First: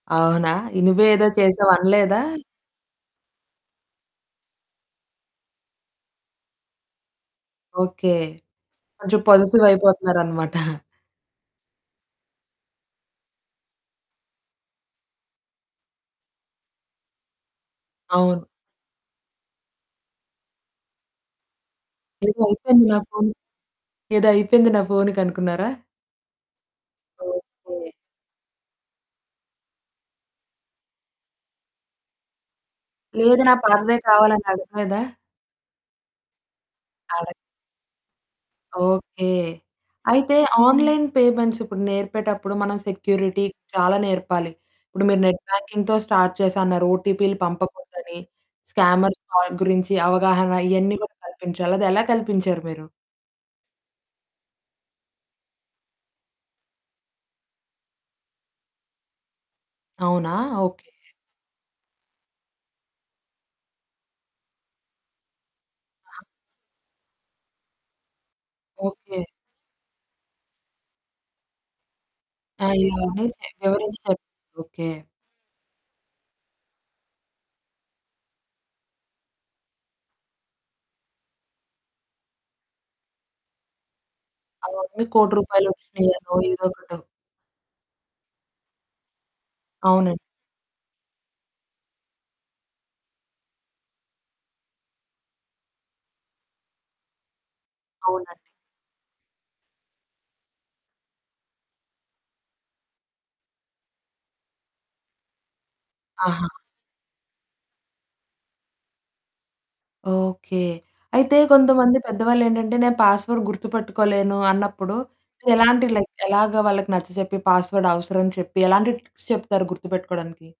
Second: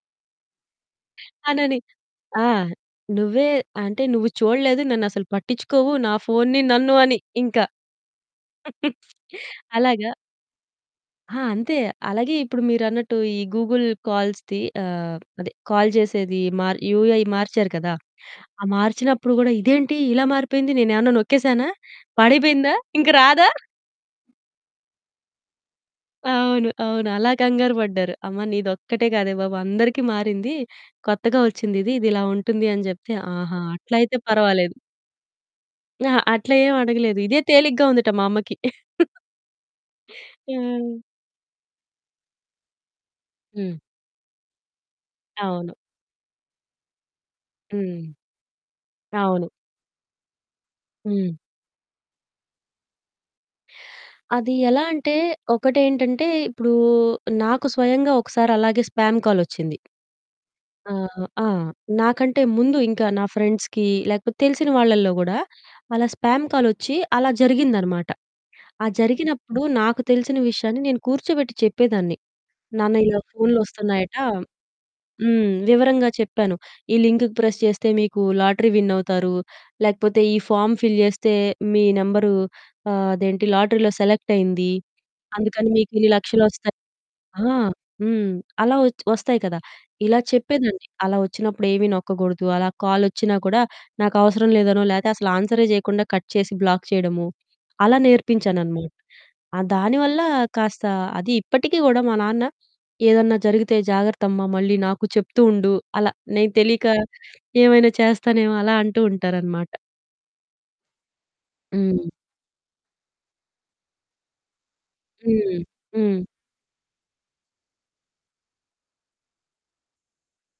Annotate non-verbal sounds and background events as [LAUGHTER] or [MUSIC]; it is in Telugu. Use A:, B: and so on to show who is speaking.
A: అవునా! నువ్వే ఏదో చేసావు
B: అనని
A: అనలేదా?
B: ఆ! నువ్వే అంటే, "నువ్వు చూడలేదు. నన్ను అసలు పట్టించుకోవు నా ఫోనుని నన్ను" అని ఇంకా.
A: ఓకే.
B: [CHUCKLES]
A: కొంచెం పొసెసివ్
B: అలాగా.
A: అయిపోతున్నారన్నమాట. [CHUCKLES]
B: ఆ! అంతే. అలాగే ఇప్పుడు మీరన్నట్టు ఈ గూగుల్ కాల్స్‌ది ఆహ్, అదే కాల్ చేసేది మర్ యూఐ మార్చారు కదా!
A: అవును.
B: ఆ మార్చినప్పుడు కూడా, "ఇదేంటి ఇలా మారిపోయింది, నేను ఏమన్నా నొక్కేసానా,
A: ఏదో
B: పాడైపోయిందా,
A: అయిపోయింది నా
B: ఇంకా
A: ఫోను,
B: రాదా?"
A: ఏదో అయిపోయింది నా ఫోనుకి అనుకున్నారా?
B: అవును. అవును. అలా కంగారు
A: ఓకే.
B: పడ్డారు. "అమ్మ, నీదొక్కటే కాదే బాబు అందరికి మారింది. కొత్తగా వచ్చిందిది, ఇది ఇలా ఉంటుంది" అని చెప్తే,
A: లేదు. నా
B: "ఆహా!
A: పాతదే
B: అట్లయితే
A: కావాలని
B: పర్వాలేదు."
A: అడగలేదా?
B: అహా! అట్లా ఏమి అడగలేదు.
A: అడగ్
B: ఇదే తేలికగా ఉందట మా అమ్మకి. [CHUCKLES]
A: ఓకే. అయితే
B: యాహ్!
A: ఆన్‌లైన్ పేమెంట్స్ ఇప్పుడు నేర్పేటప్పుడు, మనం సెక్యూరిటీ
B: హ్మ్.
A: చాలా నేర్పాలి. ఇప్పుడు మీరు నెట్
B: అవును.
A: బ్యాంకింగ్‌తో స్టార్ట్ చేసా అన్నారు, ఓటీపీలు
B: హ్మ్.
A: పంపకూడదని, స్కామర్స్
B: అవును.
A: కాల్ గురించి అవగాహన ఇయన్నీ గూడా
B: హ్మ్.
A: కల్పించాలి, అదెలా కల్పించారు మీరు?
B: అది ఎలా అంటే, ఒకటి ఏంటంటే ఇప్పుడు నాకు స్వయంగా ఒకసారి అలాగే స్పామ్ కాలొచ్చింది.
A: అవునా! ఓకే.
B: ఆహ్ ఆ! నాకంటే ముందు ఇంకా నా ఫ్రెండ్స్‌కి, లేకపోతే తెలిసిన వాళ్ళలో కూడా, అలా స్పామ్ కాలొచ్చి అలా జరిగిందనమాట. ఆ
A: ఓకే.
B: జరిగినప్పుడు నాకు తెలిసిన విషయాన్ని నేను కూర్చోబెట్టి చెప్పేదాన్ని. నాన్న ఇలా
A: అయ్యనేసి వివరించి
B: ఫోన్లొస్తున్నాయట
A: చెప్ ఓకే.
B: హ్మ్. వివరంగా చెప్పాను. ఈ లింక్ ప్రెస్ చేస్తే మీకు లాటరీ విన్నవుతారు, లేకపోతే ఈ ఫామ్ ఫిల్ చేస్తే మీ నెంబరు ఆహ్, అదేంటి లాటరీలో సెలెక్టైయింది,
A: అవన్నీ రూ. 1,00,00,000
B: అందుకని మీకు ఇన్ని
A: వచ్చినాయినో ఏదో
B: లక్షలొస్తాయి
A: ఒకటొ
B: ఆ! హ్మ్. అలా వచ్ వస్తాయి కదా! ఇలా
A: అవునండి.
B: చెప్పేదాన్ని. అలా వచ్చినప్పుడు ఏమి నొక్కకూడదు, అలా కాలొచ్చినా కూడా, నాకు అవసరం లేదనో, లేతే అసలు ఆన్సరే చేయకుండా కట్ చేసి, బ్లాక్ చేయడము. అలా
A: అవునండి.
B: నేర్పించాననమాట. ఆ దానివల్ల కాస్త అది ఇప్పటికి కూడా మా నాన్న, "ఏదన్నా జరిగితే జాగ్రత్తమ్మా, మళ్ళీ నాకు చెప్తూ ఉండు" అలా
A: ఆహా!
B: నేను తెలియక ఏమైనా చేస్తానేమో అలా అంటూ ఉంటారనమాట.
A: ఓకే. అయితే కొంతమంది
B: హ్మ్.
A: పెద్దవాళ్ళు ఏంటంటే, "నేను పాస్‌వర్డ్ గుర్తుపెట్టుకోలేను" అన్నప్పుడు,
B: హ్మ్.
A: ఎలాంటి లైక్
B: హ్మ్.
A: ఎలాగ వాళ్ళకి నచ్చచెప్పి, పాస్‌వర్డ్ అవసరం అని చెప్పి, ఎలాంటి టిప్స్ చెప్తారు గుర్తుపెట్టుకోవడానికి.